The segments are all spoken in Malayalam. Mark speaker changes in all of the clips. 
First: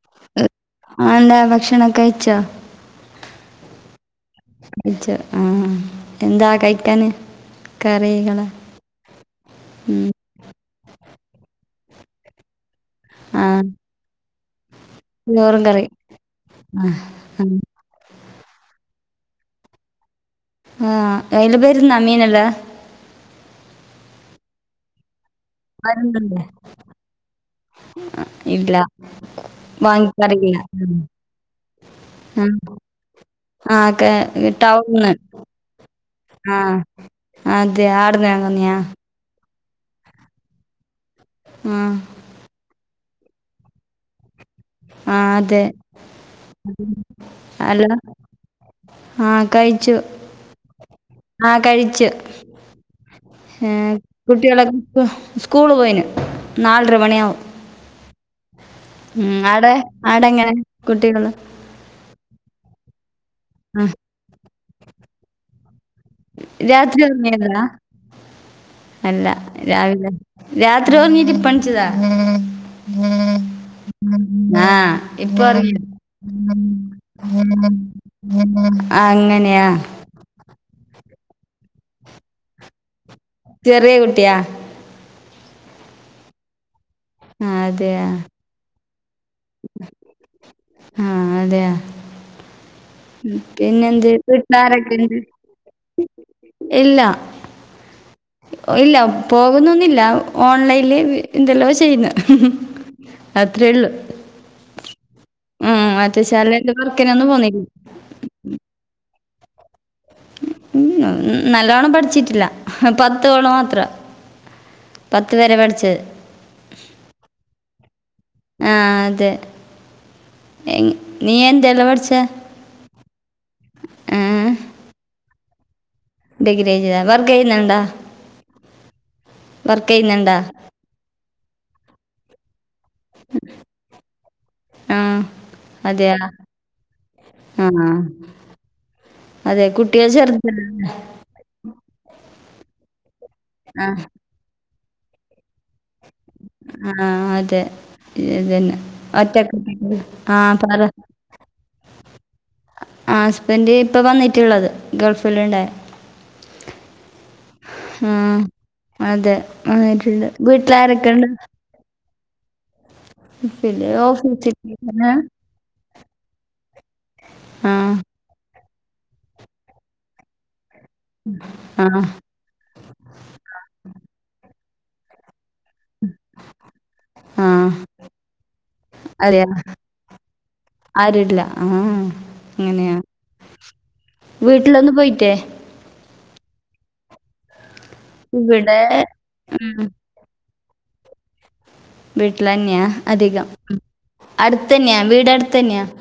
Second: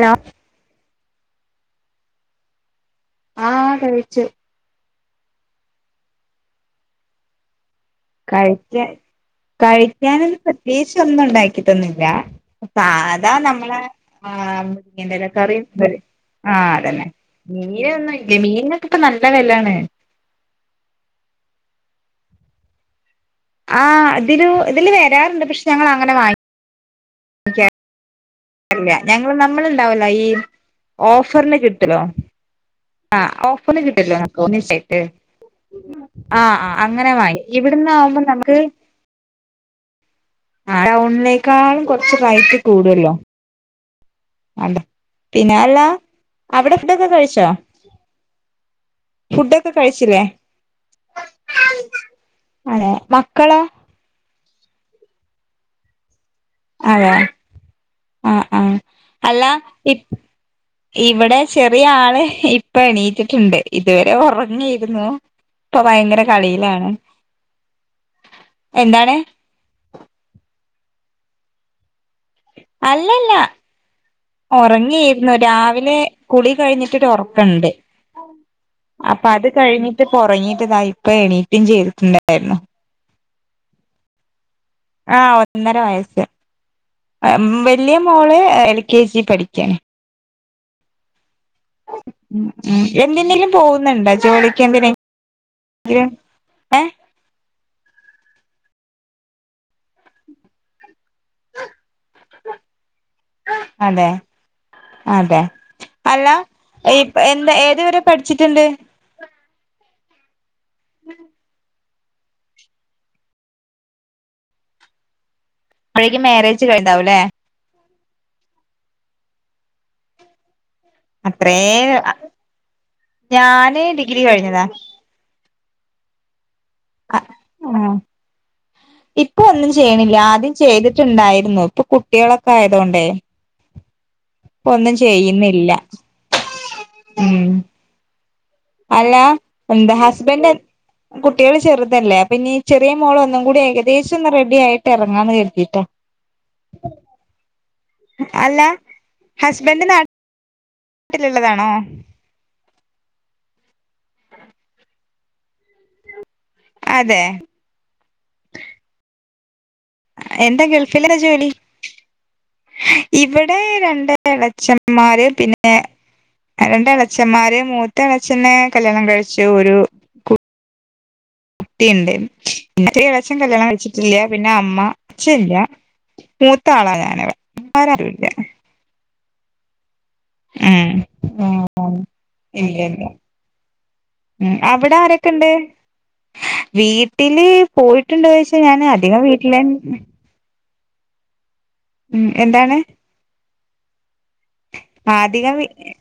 Speaker 1: ഹലോ
Speaker 2: ആ ഡാ ഭക്ഷണം കഴിച്ചോ
Speaker 1: ആഹ് കഴിച്ചു
Speaker 2: കഴിച്ച ആഹ് എന്താ കഴിക്കാന് കറികള്
Speaker 1: കഴിക്കാ
Speaker 2: ഉം.
Speaker 1: കഴിക്കാനൊന്ന് പ്രത്യേകിച്ച് ഒന്നും ഉണ്ടാക്കി തന്നില്ല സാധാ
Speaker 2: ആ
Speaker 1: നമ്മളെആ ഇതല്ലകറി
Speaker 2: ചോറും കറി
Speaker 1: [unintelligible] ആഹ്
Speaker 2: ആ
Speaker 1: അതന്നെ
Speaker 2: ആ.
Speaker 1: മീനൊന്നും ഇല്ലേ മീനൊക്കെ ഇപ്പ നല്ല വിലാണ്
Speaker 2: ആഹ് അയില പേര്ന്ന മീനല്ലേ [inaudible]
Speaker 1: അഹ് അതില് ഇതില് വരാറുണ്ട് പക്ഷെ
Speaker 2: വരുന്നുണ്ട്
Speaker 1: ക്കെ
Speaker 2: ഇല്ല
Speaker 1: അല്ല ഞങ്ങള് നമ്മളുണ്ടാവലോ ഈ
Speaker 2: വാങ്ങിക്കാറില്ല
Speaker 1: ഓഫറിന് കിട്ടലോ
Speaker 2: ഉം ആഹ് ഒക്കെ
Speaker 1: നമുക്ക് ഒന്നിച്ചായിട്ട്
Speaker 2: ടൗൺ ആഹ്
Speaker 1: അങ്ങനെ വാങ്ങി
Speaker 2: അതെ
Speaker 1: ഇവിടുന്ന് ആവുമ്പോ നമുക്ക്
Speaker 2: ആടുന്നങ്ങനിയാ
Speaker 1: ആ
Speaker 2: ആ
Speaker 1: ടൗണിലേക്കാളും കൊറച്ച് റൈറ്റ് കൂടുല്ലോ
Speaker 2: ആഹ്
Speaker 1: പിന്നെ
Speaker 2: അതെ
Speaker 1: അല്ല അവിടെ ഫുഡൊക്കെ കഴിച്ചോ
Speaker 2: ഹലോ ആഹ്
Speaker 1: ഫുഡൊക്കെ
Speaker 2: കഴിച്ചു
Speaker 1: കഴിച്ചില്ലേ
Speaker 2: ആഹ് കഴിച്ചു
Speaker 1: അതെ മക്കളോ
Speaker 2: ഏ കുട്ട്യായൊക്കെ ഇപ്പൊ സ്കൂള് പോയിന് നാലര
Speaker 1: അതെ
Speaker 2: മണിയാവും
Speaker 1: ആഹ് ആഹ്
Speaker 2: ഉം,
Speaker 1: അല്ല
Speaker 2: ആടെ
Speaker 1: ഇപ്പ
Speaker 2: ആടെ എങ്ങനെ കുട്ടികള്
Speaker 1: ഇവിടെ ചെറിയ ആള് ഇപ്പൊ എണീറ്റിട്ടുണ്ട്
Speaker 2: ആ
Speaker 1: ഇതുവരെ ഒറങ്ങായിരുന്നു ഇപ്പൊ ഭയങ്കര കളിയിലാണ്
Speaker 2: രാത്രി ഒറങ്ങിനില്ല
Speaker 1: എന്താണ്
Speaker 2: അല്ല രാവിലെ രാത്രി ഒറങ്ങിട്ട് ഇപ്പൊ എണിച്ചതാ
Speaker 1: അല്ലല്ല
Speaker 2: ആഹ്
Speaker 1: ഒറങ്ങായിരുന്നു
Speaker 2: ഇപ്പൊ ഉറങ്ങി
Speaker 1: രാവിലെ കുളി കഴിഞ്ഞിട്ടൊരു ഒറക്കണ്ട്
Speaker 2: ഉം അങ്ങനെയാ
Speaker 1: ഉറങ്ങിട്ടിതാ ഇപ്പൊ എണീക്കും ചെയ്തിട്ടുണ്ടായിരുന്നു
Speaker 2: ചെറിയ കുട്ടിയാ
Speaker 1: ആഹ് ഒന്നര വയസ്
Speaker 2: ആഹ്
Speaker 1: വലിയ
Speaker 2: അതെയാ
Speaker 1: മോള് എൽ കെ ജി പഠിക്കാണ്
Speaker 2: ആഹ് അതെയ
Speaker 1: ഉം ഉം എൻ
Speaker 2: പിന്നെ എന്ത്യേ വീട്ടാരൊക്കെണ്ട്
Speaker 1: ഏഹ്
Speaker 2: ഇല്ലാ ഇല്ല പോകുന്നൊന്നില്ല ഓൺലൈനിൽ എന്തെല്ലോ ചെയ്യുന്നു അത്രേള്ളു
Speaker 1: അതെ അതെ അല്ല
Speaker 2: ശാലേന്റെ
Speaker 1: ഏ
Speaker 2: വർക്കിനൊന്നും
Speaker 1: എന്താ
Speaker 2: പോന്നില്ല
Speaker 1: ഏത് വരെ പഠിച്ചിട്ടുണ്ട്
Speaker 2: ഉം ഉം മം നല്ലവോണം പഠിച്ചിട്ടില്ല പത്തോള്ളോം മാത്രം പത്ത് പരെ പഠിച്ച്
Speaker 1: അപ്പോയെക്കും മാരേജ് കഴിഞ്ഞിണ്ടാവല്ലേ
Speaker 2: ആഹ് അതെ എൻ
Speaker 1: അത്രേ ഞാന് ഡിഗ്രി കഴിഞ്ഞതാ
Speaker 2: ഡിഗ്രി കഴിഞ്ഞതാ വർക്ക് ചെയ്യുന്നുണ്ടോ
Speaker 1: ആഹ് ഇപ്പൊ ഒന്നും ചെയ്യണില്ല ആദ്യം ചെയ്തിട്ടുണ്ടായിരുന്നു ഇപ്പൊ കുട്ടികളൊക്കെ ആയതുകൊണ്ടേ ഒന്നും
Speaker 2: ആ
Speaker 1: ചെയ്യുന്നില്ല ഉം
Speaker 2: ആഹ്
Speaker 1: അല്ലാഎന്താ ഹസ്ബന്റ്
Speaker 2: ചെറുതല്ലേ
Speaker 1: കു കുട്ട്യാള് ചെറുതല്ലേ പിന്നെ ഈ ചെറിയ മോള് ഒന്നും കൂടി
Speaker 2: ആ
Speaker 1: ഏകദേശം ഒന്ന് റെഡി ആയിട്ട് ഇറങ്ങാന്ന് കരുതിയിട്ടാ.
Speaker 2: ആഹ് അതെ
Speaker 1: അല്ല
Speaker 2: ഇതന്നെ ഒറ്റക്ക ആഹ് പറ.
Speaker 1: വീട്ടിലുള്ളതാണോ
Speaker 2: ആഹ് ഹസ്ബൻഡ് ഇപ്പൊ വന്നിട്ടുള്ളത് ഗൾഫിൽണ്ടായ
Speaker 1: അതെ
Speaker 2: ആഹ് അതെ ആരുല്ല
Speaker 1: എന്താ ഗൾഫിലെന്താ
Speaker 2: വീട്ടിലാരൊക്കെണ്ട്
Speaker 1: ജോലി ഇവിടെ
Speaker 2: പിന്നെ
Speaker 1: രണ്ട്
Speaker 2: ഓഫീസിൽ ഏ?
Speaker 1: എളച്ചന്മാര് പിന്നെ രണ്ട് അളച്ചന്മാര്
Speaker 2: ആ
Speaker 1: മൂത്ത അളച്ചനെ കല്യാണം കഴിച്ചു ഒരു
Speaker 2: ആ
Speaker 1: കുട്ടിയുണ്ട് മറ്റേ ഇളയച്ഛൻ കല്യാണം കഴിച്ചിട്ടില്ല പിന്നെ അമ്മ അച്ഛല്ല മൂത്ത ആളാ ഞങ്ങള്
Speaker 2: ആ
Speaker 1: വേറാരുല്ല.
Speaker 2: അതെയാ
Speaker 1: ആഹ്
Speaker 2: ആരുല്ല ആ
Speaker 1: ആഹ് ഇല്ല
Speaker 2: അങ്ങനെയാ
Speaker 1: ഇല്ല ഉം
Speaker 2: വീട്ടിലൊന്ന് പോയിട്ടേ
Speaker 1: അവിടാരൊക്കെണ്ട് വീട്ടില് പോയിട്ടുണ്ടോ വെച്ചാ
Speaker 2: ഇവിടെ
Speaker 1: ഞാന് അധികം വീട്ടിലെന്നെ ഉം എന്താണ്
Speaker 2: വീട്ടിലെന്നെയാ അധികം അടുത്തന്നെയ
Speaker 1: ആഹ് അധിക വിട്ടില്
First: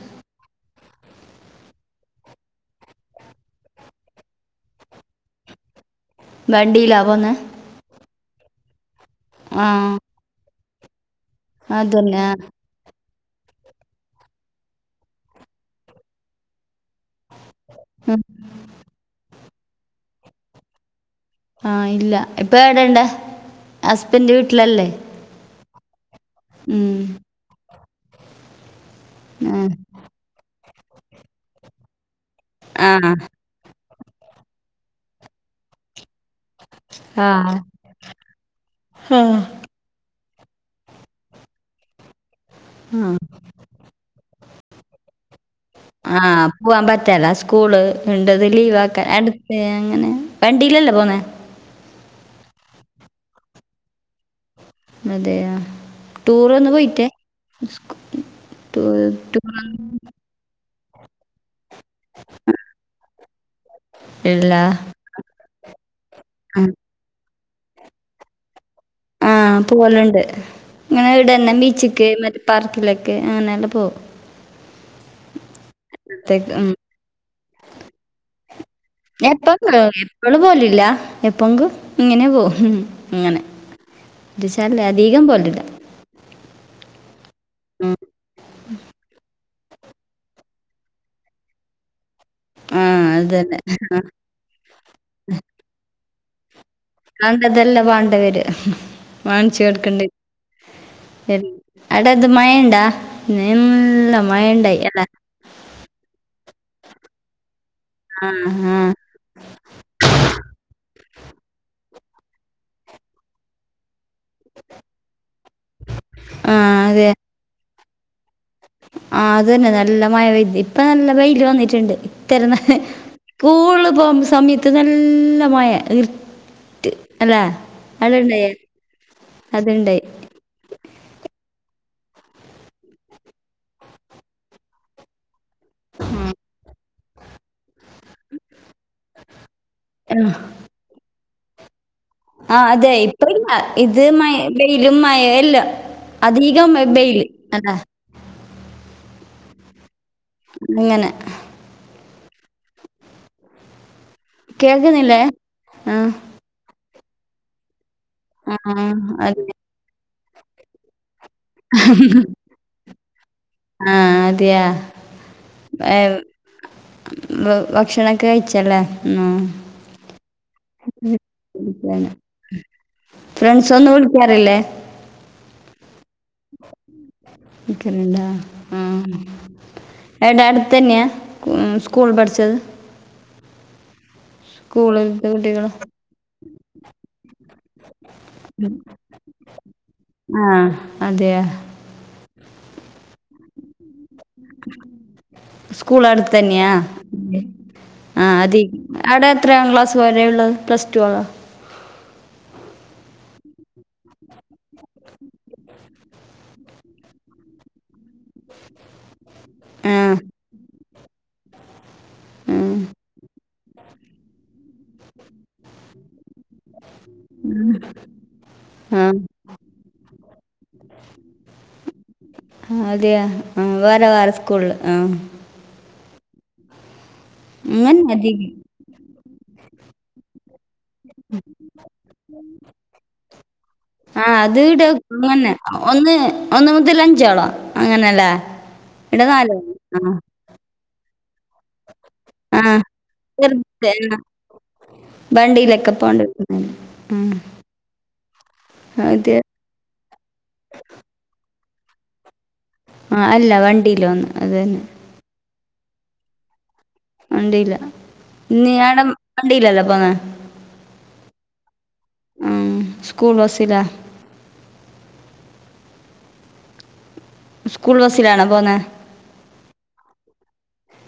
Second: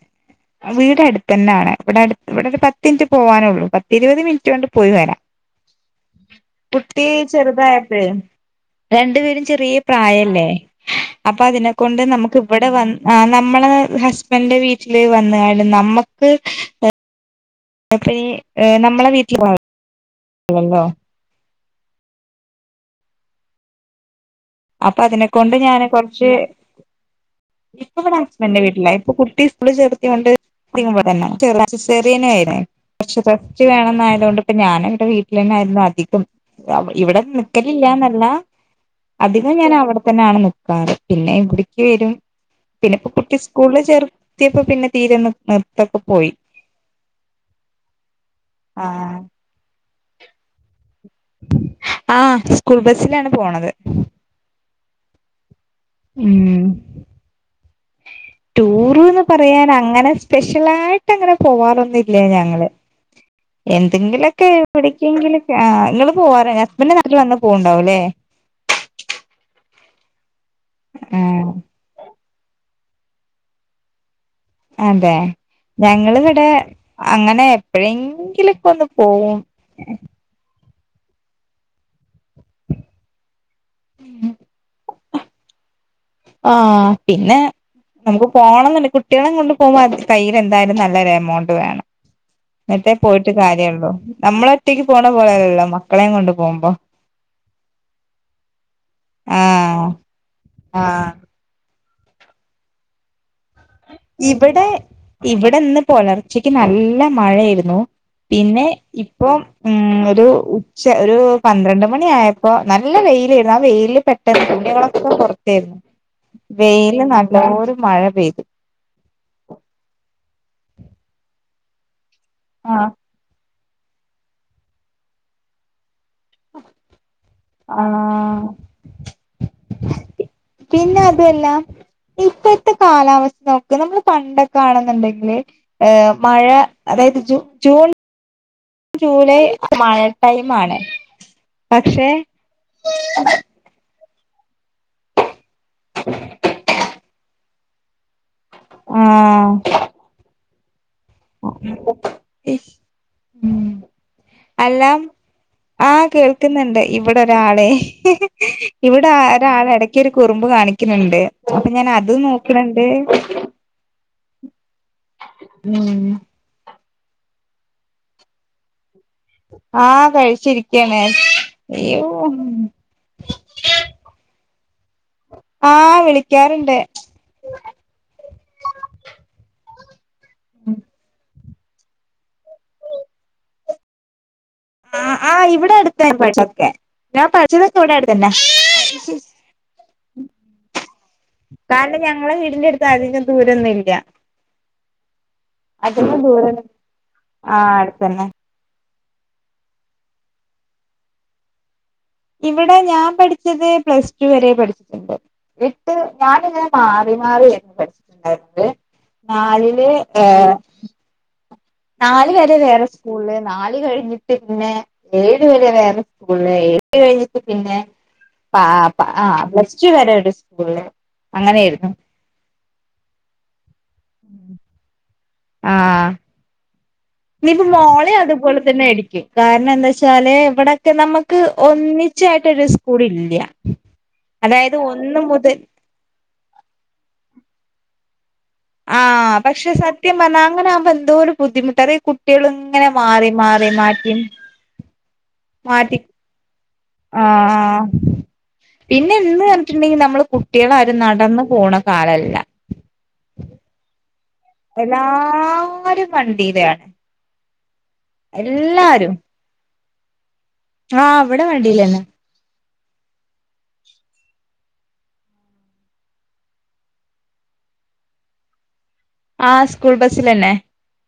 Speaker 1: വീട് അടുത്തെന്നെയാണ് ഇവിടെ ഇവിടെ ഒരു പത്ത് മിനിറ്റ് പോവാനുള്ളൂ പത്തിരുപത് മിനിറ്റ് കൊണ്ട് പോയി വരാം.
Speaker 2: വണ്ടിയിലാ
Speaker 1: കുട്ടി
Speaker 2: പോന്നെ
Speaker 1: ചെറുതായപ്പഴേ രണ്ടുപേരും
Speaker 2: ആ
Speaker 1: ചെറിയ പ്രായല്ലേ അപ്പൊ അതിനെക്കൊണ്ട്
Speaker 2: അതന്നെ
Speaker 1: നമുക്ക് ഇവിടെ വ ആഹ നമ്മള ഹസ്ബൻന്റെ വീട്ടില് വന്ന്കണ്ട് നമ്മക്ക്
Speaker 2: ഉം
Speaker 1: അപ്പയീ നമ്മളെ വീട്ടിൽ വളർന്ന ല്ലല്ലോ
Speaker 2: ആഹ് ഇല്ല ഇപ്പ എവിടെണ്ട് ഹസ് എന്റെ വീട്ടിലല്
Speaker 1: അപ്പൊ അതിനെക്കൊണ്ട് ഞാന് കൊറച്ച്
Speaker 2: ഉം
Speaker 1: ഇപ്പ ഇവിട ഹുസ്ബൻഡ്ന്റ വീട്ടിലായി. പ്പ കുട്ടി
Speaker 2: ആ
Speaker 1: സ്കൂള് ചേർത്തിയോണ്ട് ഇങ്ങുമ്പോ തന്നെ ചെറ സെസറിയൻ അയിനാ
Speaker 2: ആ
Speaker 1: പക്ഷ ട്ടി വേണം നായൊണ്ട് കൊണ്ട് ഇപ്പ ഞാന ഇവിടെ വീട്ടിൽന്നായിരുന്നു അധികം ഇവിടെ
Speaker 2: ആ
Speaker 1: നിക്കലില്ല എന്നല്ല അധികം ഞാൻ അവിടെ തന്നെ ആണ് നിക്കാറ് പിന്നെ ഇവിടക്ക് വരും. പിന്നെ
Speaker 2: ആ
Speaker 1: ഇപ്പ കുട്ടി സ്കൂളി ചേർത്തിയപ്പോ പിന്നെ തീരെന്ന് നിർത്തൊക്കെ പോയി.
Speaker 2: പോകാൻ പറ്റെല സ്കൂള് ഉണ്ടത് ലീവ്
Speaker 1: ആ
Speaker 2: ആക്കാൻ അടുത്ത് അങ്ങനെ വണ്ടില്ലല്ലേ പോന്നേ.
Speaker 1: ആഹ് സ്കൂൾ ബസിലാണ് പോണത്.
Speaker 2: അതെയൊ. ടൂർ
Speaker 1: ഉം
Speaker 2: ഒന്ന് പോയിട്ടേ ടൂ
Speaker 1: ടൂറ്ന്ന് പറയാൻ അങ്ങനെ സ്പെഷ്യലായിട്ട് അങ്ങനെ പോവാറൊന്നുല്ല ഞങ്ങള് എന്തെങ്കിലൊക്കെ
Speaker 2: ഇല്ല
Speaker 1: എവിടെ ക്കെങ്കിലൊക്കെ ആഹ നിങ്ങള് പോവാറ
Speaker 2: ആ
Speaker 1: ഹസ്ബന്ഡന്റെ നാട്ടിൽ വന്ന പോവുണ്ടാവ അല്ലേ
Speaker 2: ആഹ പോവലുണ്ട് അങ്ങനെ ഇവിടെ
Speaker 1: ആഹ്
Speaker 2: തന്നെ ബീച്ചിക്ക് മറ്റേ പാർക്കിലൊക്ക് അങ്ങനെല്ലാം പോകും.
Speaker 1: അതെ ഞങ്ങള് വിടെ
Speaker 2: ഉം
Speaker 1: അങ്ങനെ. എപ്പഴെങ്കിലുംക്കെ ഒന്ന് പോകും.
Speaker 2: ങ്ങെള് പോലില്ല എപ്പോങ്കും ഇങ്ങനെ പോവും അങ്ങനെ. എന്താച്ചാൽ അധികം പോവലില്ല.
Speaker 1: ആഹ് പിന്നെ
Speaker 2: ഉം
Speaker 1: നമുക്ക് പോണം എന്ന്‌ണ്ടേ കുട്ടികളേം കൊണ്ട് പോവാൻ കയ്യിൽ എന്തായാലും നല്ലൊരു എമൗണ്ട് വേണം.
Speaker 2: ആ
Speaker 1: ന്ന്‌ട്ടേ പോയിട്ട്
Speaker 2: അതന്നെ
Speaker 1: കാര്യള്ളൂ
Speaker 2: ആ
Speaker 1: നമ്മള ഒറ്റയ്ക്ക് പോണ പോലെയല്ലല്ലോ മക്കളെയും കൊണ്ട് പോകുമ്പോ.
Speaker 2: കണ്ടതെല്ല വാണ്ടവേര വാങ്ങിച്ചു
Speaker 1: ആഹ്
Speaker 2: കൊടുക്കണ്ടി
Speaker 1: ആഹ്
Speaker 2: വരും. അടത് മൈണ്ടാ നല്ല
Speaker 1: ഇവിടെ
Speaker 2: മൈണ്ടായി എല്ല
Speaker 1: ഇവിടെ ഇന്ന് പുലർച്ചക്ക് നല്ല മഴായിരുന്നു
Speaker 2: ആ
Speaker 1: പിന്നെ
Speaker 2: ആ
Speaker 1: ഇ ഇപ്പം ഒരു ഉച്ച ഒരു പന്ത്രണ്ട് മണിയായപ്പോ നല്ല വെയിലായിരുന്നു ആഹ വെയില് പെ പെട്ടെന്ന് തുണികളൊക്കെ പുറത്തെയിരുന്നു
Speaker 2: ആ
Speaker 1: വെയില് നല്ലരു മഴ പെയ്തു
Speaker 2: ആഹ അത് തന്നെ നല്ല മഴ പെയ്തി ഇപ്പൊ നല്ല വെയില് വന്നിട്ടുണ്ട് ഇത്തരം ന
Speaker 1: ആഹ്
Speaker 2: സ്കൂളില് പോകുന്ന സമയത്ത് നല്ല മഴയാ അല്ലേ അടെണ്ടായ
Speaker 1: ആഹ്
Speaker 2: അത്ണ്ടായി
Speaker 1: പിന്നെ അതൊല്ല ഇപ്പഴത്തെ കാലാവസ്ഥ നോക്ക നമ്മള് പണ്ടൊക്കെ ആണെന്നുണ്ടെങ്കില് ഏഹ് മഴ അതായത് ജൂ ജൂൺ ജൂലൈ മഴ ടൈം ആണ് പക്ഷെ
Speaker 2: ആഹ അതെ ഇത്രെയും മ ഇത് മഴ ബെയിലും മയ എല്ലാം അധികം ബെയില് അല്ല
Speaker 1: ആഹ്
Speaker 2: അങ്ങനെ
Speaker 1: ഉം അല്ലാം
Speaker 2: കേൾക്കുന്നില്ലേ ആ
Speaker 1: ആഹ് കേൾക്ക കേൾക്കുന്നുണ്ട് ഇവിടെ ഒരാളെ
Speaker 2: ആ അതെ
Speaker 1: ഇവടെഒരാളെ ഇടക് ക്ക്‌ ഒരു കുറുമ്പ് കാണിക്കുന്നുണ്ട് അപ്പൊ ഞാൻ അത് നോക്കണണ്ട്
Speaker 2: ആഹ് അതെയാ ഭക്ഷണം ഒക്കെ കഴിച്ചല്ലേ
Speaker 1: ആഹ് കഴിച്ചിരിക്കാണ് അയ്യോ
Speaker 2: ആ ഫ്രണ്ട്സ് ഒന്നു വിളിക്കാറില്ലേ
Speaker 1: ആഹ വിളിക്കാറുണ്ട്
Speaker 2: വിളിക്കണ്ടാ ആ എടാ അടുത്ത തന്നെയാ മം സ്കൂൾ പഠിച്ചത്
Speaker 1: ആ
Speaker 2: സ്കൂളിലത്തെ
Speaker 1: ആഹ്
Speaker 2: കുട്ടികൾ
Speaker 1: ഇവിടെ അടുത്തൻ പഠിച്ചക്കെ ഞാൻ പഠിച്ചതൊക്കെ ഇവിടെ അടുത്തന്നെ
Speaker 2: ആഹ് അതെയ
Speaker 1: കാരണം ഞങ്ങളെ വീടിന്റെടുത്ത് അധികം ദൂരൊന്നു ഇല്ല
Speaker 2: സ്കൂൾ
Speaker 1: അധികം
Speaker 2: അടുത്ത്
Speaker 1: ദൂരം
Speaker 2: തന്നിയാ
Speaker 1: ആഹ് അടുത്തന്നെ
Speaker 2: ആഹ് അതി അവിടെ എത്രയാ ക്ലാസ് വരെയുള്ള് പ്ലസ്ടുവാ
Speaker 1: ഇവിടെ ഞാൻ പഠിച്ചത് പ്ലസ് ടു വരെ പഠിച്ചിട്ടുണ്ട് എട്ട് ഞാനിങ്ങനെ മാറി മാറിയ പഠിച്ചിട്ടുണ്ടായിരുന്നത് നാലില്
Speaker 2: ആ
Speaker 1: ഏഹ് നാല് വരെ
Speaker 2: ആ,
Speaker 1: വേറെ സ്കൂളില് നാല് കഴിഞ്ഞിട്ട് പിന്നെ ഏഴ് വരെ വേറെ സ്കൂളെ എഴ് കഴിഞ്ഞിട്ട് പിന്നെ ആഹ്
Speaker 2: ആ
Speaker 1: പ പ്ലസ് ടു വരെ ഒരു സ്കൂളില് അങ്ങനെയിരുന്നു
Speaker 2: ആഹ് അതെയ ആ വേറെ വേറെ സ്കൂളില് ആഹ്
Speaker 1: ആഹ് ഇനിയിപ്പ
Speaker 2: അങ്ങനെ
Speaker 1: മോളെ
Speaker 2: അധികം
Speaker 1: അതുപോലെ തന്നെ ആരിക്കും കാരണ എന്താ ച്ചാല് ഇവിടെ ക്കെ നമുക്ക് ഒന്നിച്ചായിട്ടൊരു സ്കൂൾ ഇല്ല
Speaker 2: ആഹ്
Speaker 1: അതായത്
Speaker 2: അത്ട
Speaker 1: ഒന്ന്
Speaker 2: അങ്ങനെ
Speaker 1: മുതൽ
Speaker 2: ഒന്ന് ഒന്ന് മുതൽ അഞ്ചോളോ അങ്ങനെല്ലേ
Speaker 1: ആഹ് പക്ഷെ സത്യം പറഞ്ഞാ അങ്ങനെ ആകുമ്പോ എന്തോരു ബുദ്ധിമുട്ട് അതേയ് കുട്ടി കുട്ടിള്
Speaker 2: ആ
Speaker 1: ഇങ്ങനെ മാറി മാറി
Speaker 2: ചെറുത്
Speaker 1: മാറ്റും
Speaker 2: ആ വണ്ടിയിലൊക്കെ
Speaker 1: മാറ്റി
Speaker 2: പോകേണ്ടി വരുന്നതല്ലേ ഉം.
Speaker 1: ആഹ ആഹ് പിന്നെ
Speaker 2: ഇത്
Speaker 1: എന്ത് പറഞ്ഞിട്ടുണ്ടെങ്കിൽ നമ്മള് കുട്ടികൾ ആര് നടന്നു പോണ കാലല്ല
Speaker 2: ആ അല്ല വണ്ടിയില വന്ന് അത് തന്നെ
Speaker 1: എല്ലാരും വണ്ടിലാണ്
Speaker 2: ഉണ്ടല്ല ഞട വണ്ടില്ലല്ലോ പോന്നാ വണ്ടിയിൽ അല്ലെ പോകുന്നെ
Speaker 1: ആഹ് അവിടെ വണ്ടീല്ലാന്നെ
Speaker 2: ആഹ് സ്കൂൾ ബസില സ്കൂൾ ബസ്സിലാണോ പോന്നേ
Speaker 1: ആഹ് സ്കൂൾ ബസ്സിലന്നെ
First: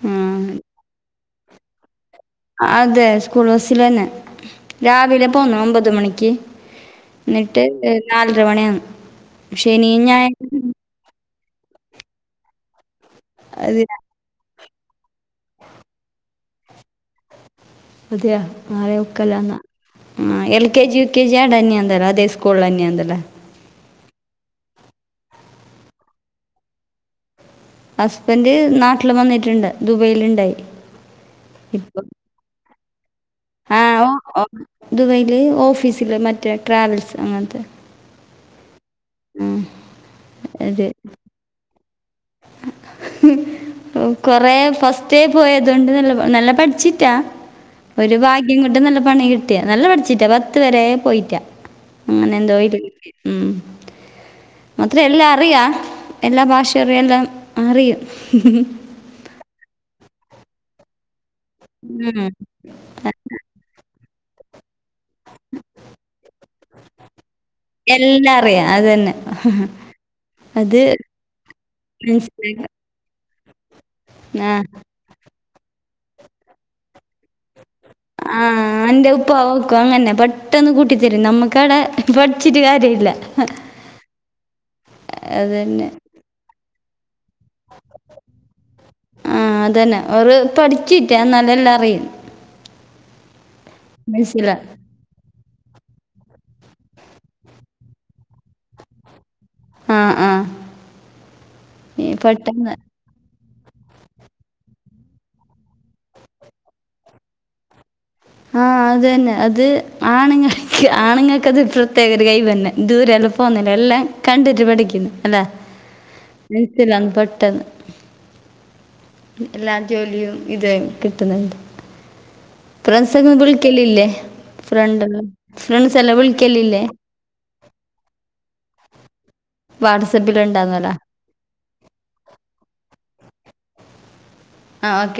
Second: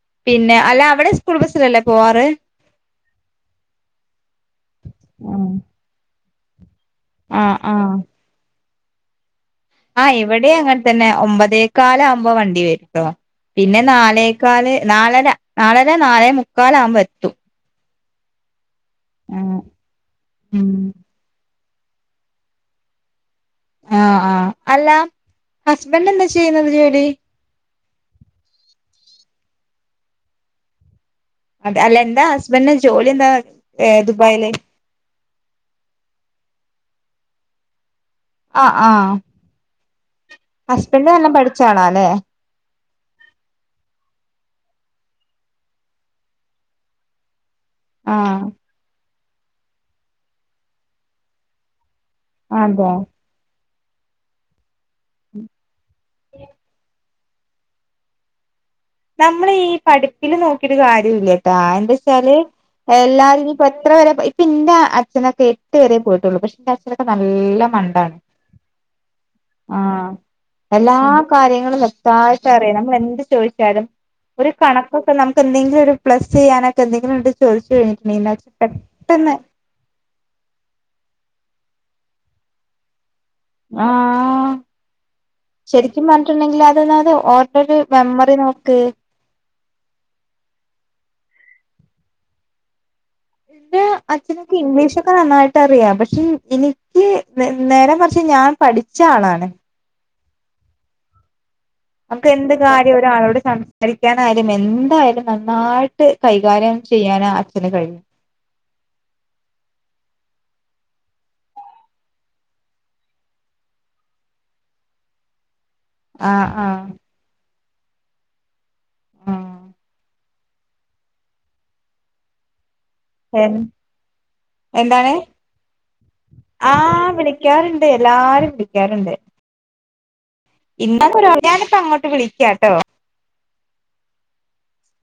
Speaker 2: ഉം.
Speaker 1: പിന്നെ അല്ല അവിടെ സ്കൂൾ ബസ്സിലല്ലേ പോവാറ്
Speaker 2: അതെ സ്കൂൾ ബസ്സിൽ തന്നെ രാവിലെ പോന്നു ഒമ്പത് മണിക്ക്
Speaker 1: ആ
Speaker 2: എന്നിട്ട്
Speaker 1: ആ
Speaker 2: നാലര മണിയ
Speaker 1: ആ ഇവിടെ അങ്ങനെ തന്നെ ഒമ്പതേക്കാാല ആകുമ്പോ വണ്ടി വരുട്ടോ പിന്നെ
Speaker 2: അതെയാ
Speaker 1: നാലേ മുക്കാല് നാലര നാാലര നാലേ മുക്കാല ആവുമ്പോ എത്തും
Speaker 2: അതെയ ആക്കല്ല ആ എൽ
Speaker 1: ഉം
Speaker 2: കെ ജി യു കെ ജിയ ഡന്നി തരാ അതെ കൊള്ള തന്നെയാന്തല്ലേ
Speaker 1: ആ ആഹ് അല്ല ഹസ്ബൻഡ് എന്താ ചെയ്യുന്നത് ജോലി
Speaker 2: ഹസ്ബൻഡ് നാട്ടിൽ വന്നിട്ടുണ്ട് ദുബൈൽുണ്ടായി
Speaker 1: അതെ അല്ല എന്താ ഹസ്ബന്ഡന് ജോലി എന്താ ദുബായില
Speaker 2: ദുബൈൽ ഓഫീസില് മറ്റേ ട്രാവൽസ് അങ്ങനത്തെ
Speaker 1: ആ ആഹ
Speaker 2: ആ അത്
Speaker 1: ഹസ്ബൻഡ് നല്ലാം പഠിച്ചാളാ അല്ലേ
Speaker 2: [inaudible] ഓ കൊറേ ഫസ്റ്റ് പോയതൊണ്ട് നല്ല നല്ല പഠിച്ചിട്ടാ ഒരു
Speaker 1: ആഹ്
Speaker 2: ഭാഗ്യം കൊണ്ടും നല്ല പണി കിട്ടിയ നല്ല പഠിച്ചിറ്റാ പത്ത് വരെ പോയിറ്റാ അങ്ങനെ എന്തോയിട്ട
Speaker 1: അതെ
Speaker 2: ഉ മാത്ര എല്ലാം അറിയാം എല്ലാ ഭാഷയുംറിയ എല്ലാം അറിയും
Speaker 1: നമ്മള് ഈ പഠിപ്പില് നോക്കിരു കാര്യല്ലട്ടാ എന്താ വച്ചാല് എല്ലാവാരും ഇപ്പ എത്ര പരെ ഇപ്പ എന്റെ അച്ഛനൊക്കെ എട്ട് പേേ പോയിട്ടുള്ളൂ പക്ഷെ എന്റെ അച്ഛനൊക്കെ നല്ല മണ്ടാണ്
Speaker 2: എല്ലാം അറിയാം അത് തന്നെ
Speaker 1: ആഹ് എല്ലാ
Speaker 2: അത്
Speaker 1: കാര്യങ്ങളും വെക്തായിട്ട്
Speaker 2: മനസ്സിലായി
Speaker 1: അറിയാം നമ്മൾ എന്ത് ചോദ എാലും ഒരു
Speaker 2: ആഹ്
Speaker 1: കണക്കൊക്കെ നമുക്ക് എന്തെങ്കിലും ഒരു പ്ലസ് ചെയ്യാനൊക്കെ എന്തെങ്കിലും ചോദിച്ചു കഴിഞ്ഞിട്ട്
Speaker 2: ആഹ് എന്റെ ഉപ്പ ക്ക അങ്ങനെ പെട്ടെന്ന് കൂട്ടിത്തരും നമ്മുക്ക അവിടെ പഠിച്ചിട്ട് കാര്യ ഇല്ല
Speaker 1: ആഹ്
Speaker 2: അതന്നെ
Speaker 1: ശരിക്കും പറഞ്ഞ ണ്ടെങ്കിൽ അതന്നത് ഓരോരു മെമ്മറി നോക്ക്
Speaker 2: ആഹ് അതന്നെ ഒരു പഠിച്ചിട്ടാ നല്ല എല്ലാം അറിയുന്നു
Speaker 1: എന്റെ അച്ഛനൊക്കെ
Speaker 2: മനസ്സിലാ
Speaker 1: ഇംഗ്ലീഷൊക്കെ നന്നായിട്ട് റിയാം പക്ഷെ എനിക്ക് നേരം കുറച്ച് ഞാൻ പഠിച്ച ആളാണ്
Speaker 2: ആഹ് ആഹ് ഈ
Speaker 1: നമുക്ക് എന്ത്
Speaker 2: പെട്ടെന്ന്
Speaker 1: കാര്യ ആളോട് സംസാരിക്കാനായാലും എന്തായാലും നന്നായിട്ട് കൈകാര്യം ചെയ്യാന് അച്ഛന് കഴിയും [inaudible]
Speaker 2: അതു തന്നെ അത് ആണുങ്ങൾക്ക് ആണുങ്ങൾക്ക അത് ഇ പ്രത്യേക ഒരു കൈ പിന്നെ ദൂരെ എല്ലാം പോകുന്നില്ല എല്ലാം കണ്ടിട്ട് പഠിക്കുന്നു അല്ലെ
Speaker 1: [inaudible] ആഹ്
Speaker 2: മനസല്ലന്ന് പെട്ടെന്ന് എല്ലാ ജോലിയും ഇത കിട്ടുന്നുണ്ട് [unintelligible]
Speaker 1: എ എന്താണ്
Speaker 2: ഫ്രണ്ടല്ലോ ഫ്രസല്ല ബിൽക്ക ഇല്ലേ
Speaker 1: ആഹ് വിളിക്കാറുണ്ട് എല്ലാരും വിളിക്കാറുണ്ട്
Speaker 2: വാർസ [unintelligible]
Speaker 1: ഇന്നൊന്ന ഞാനിപ്പ അങ്ങോട്ട് വിളിക്ക കേട്ടോ
Speaker 2: ആഹ് ഓക്കെ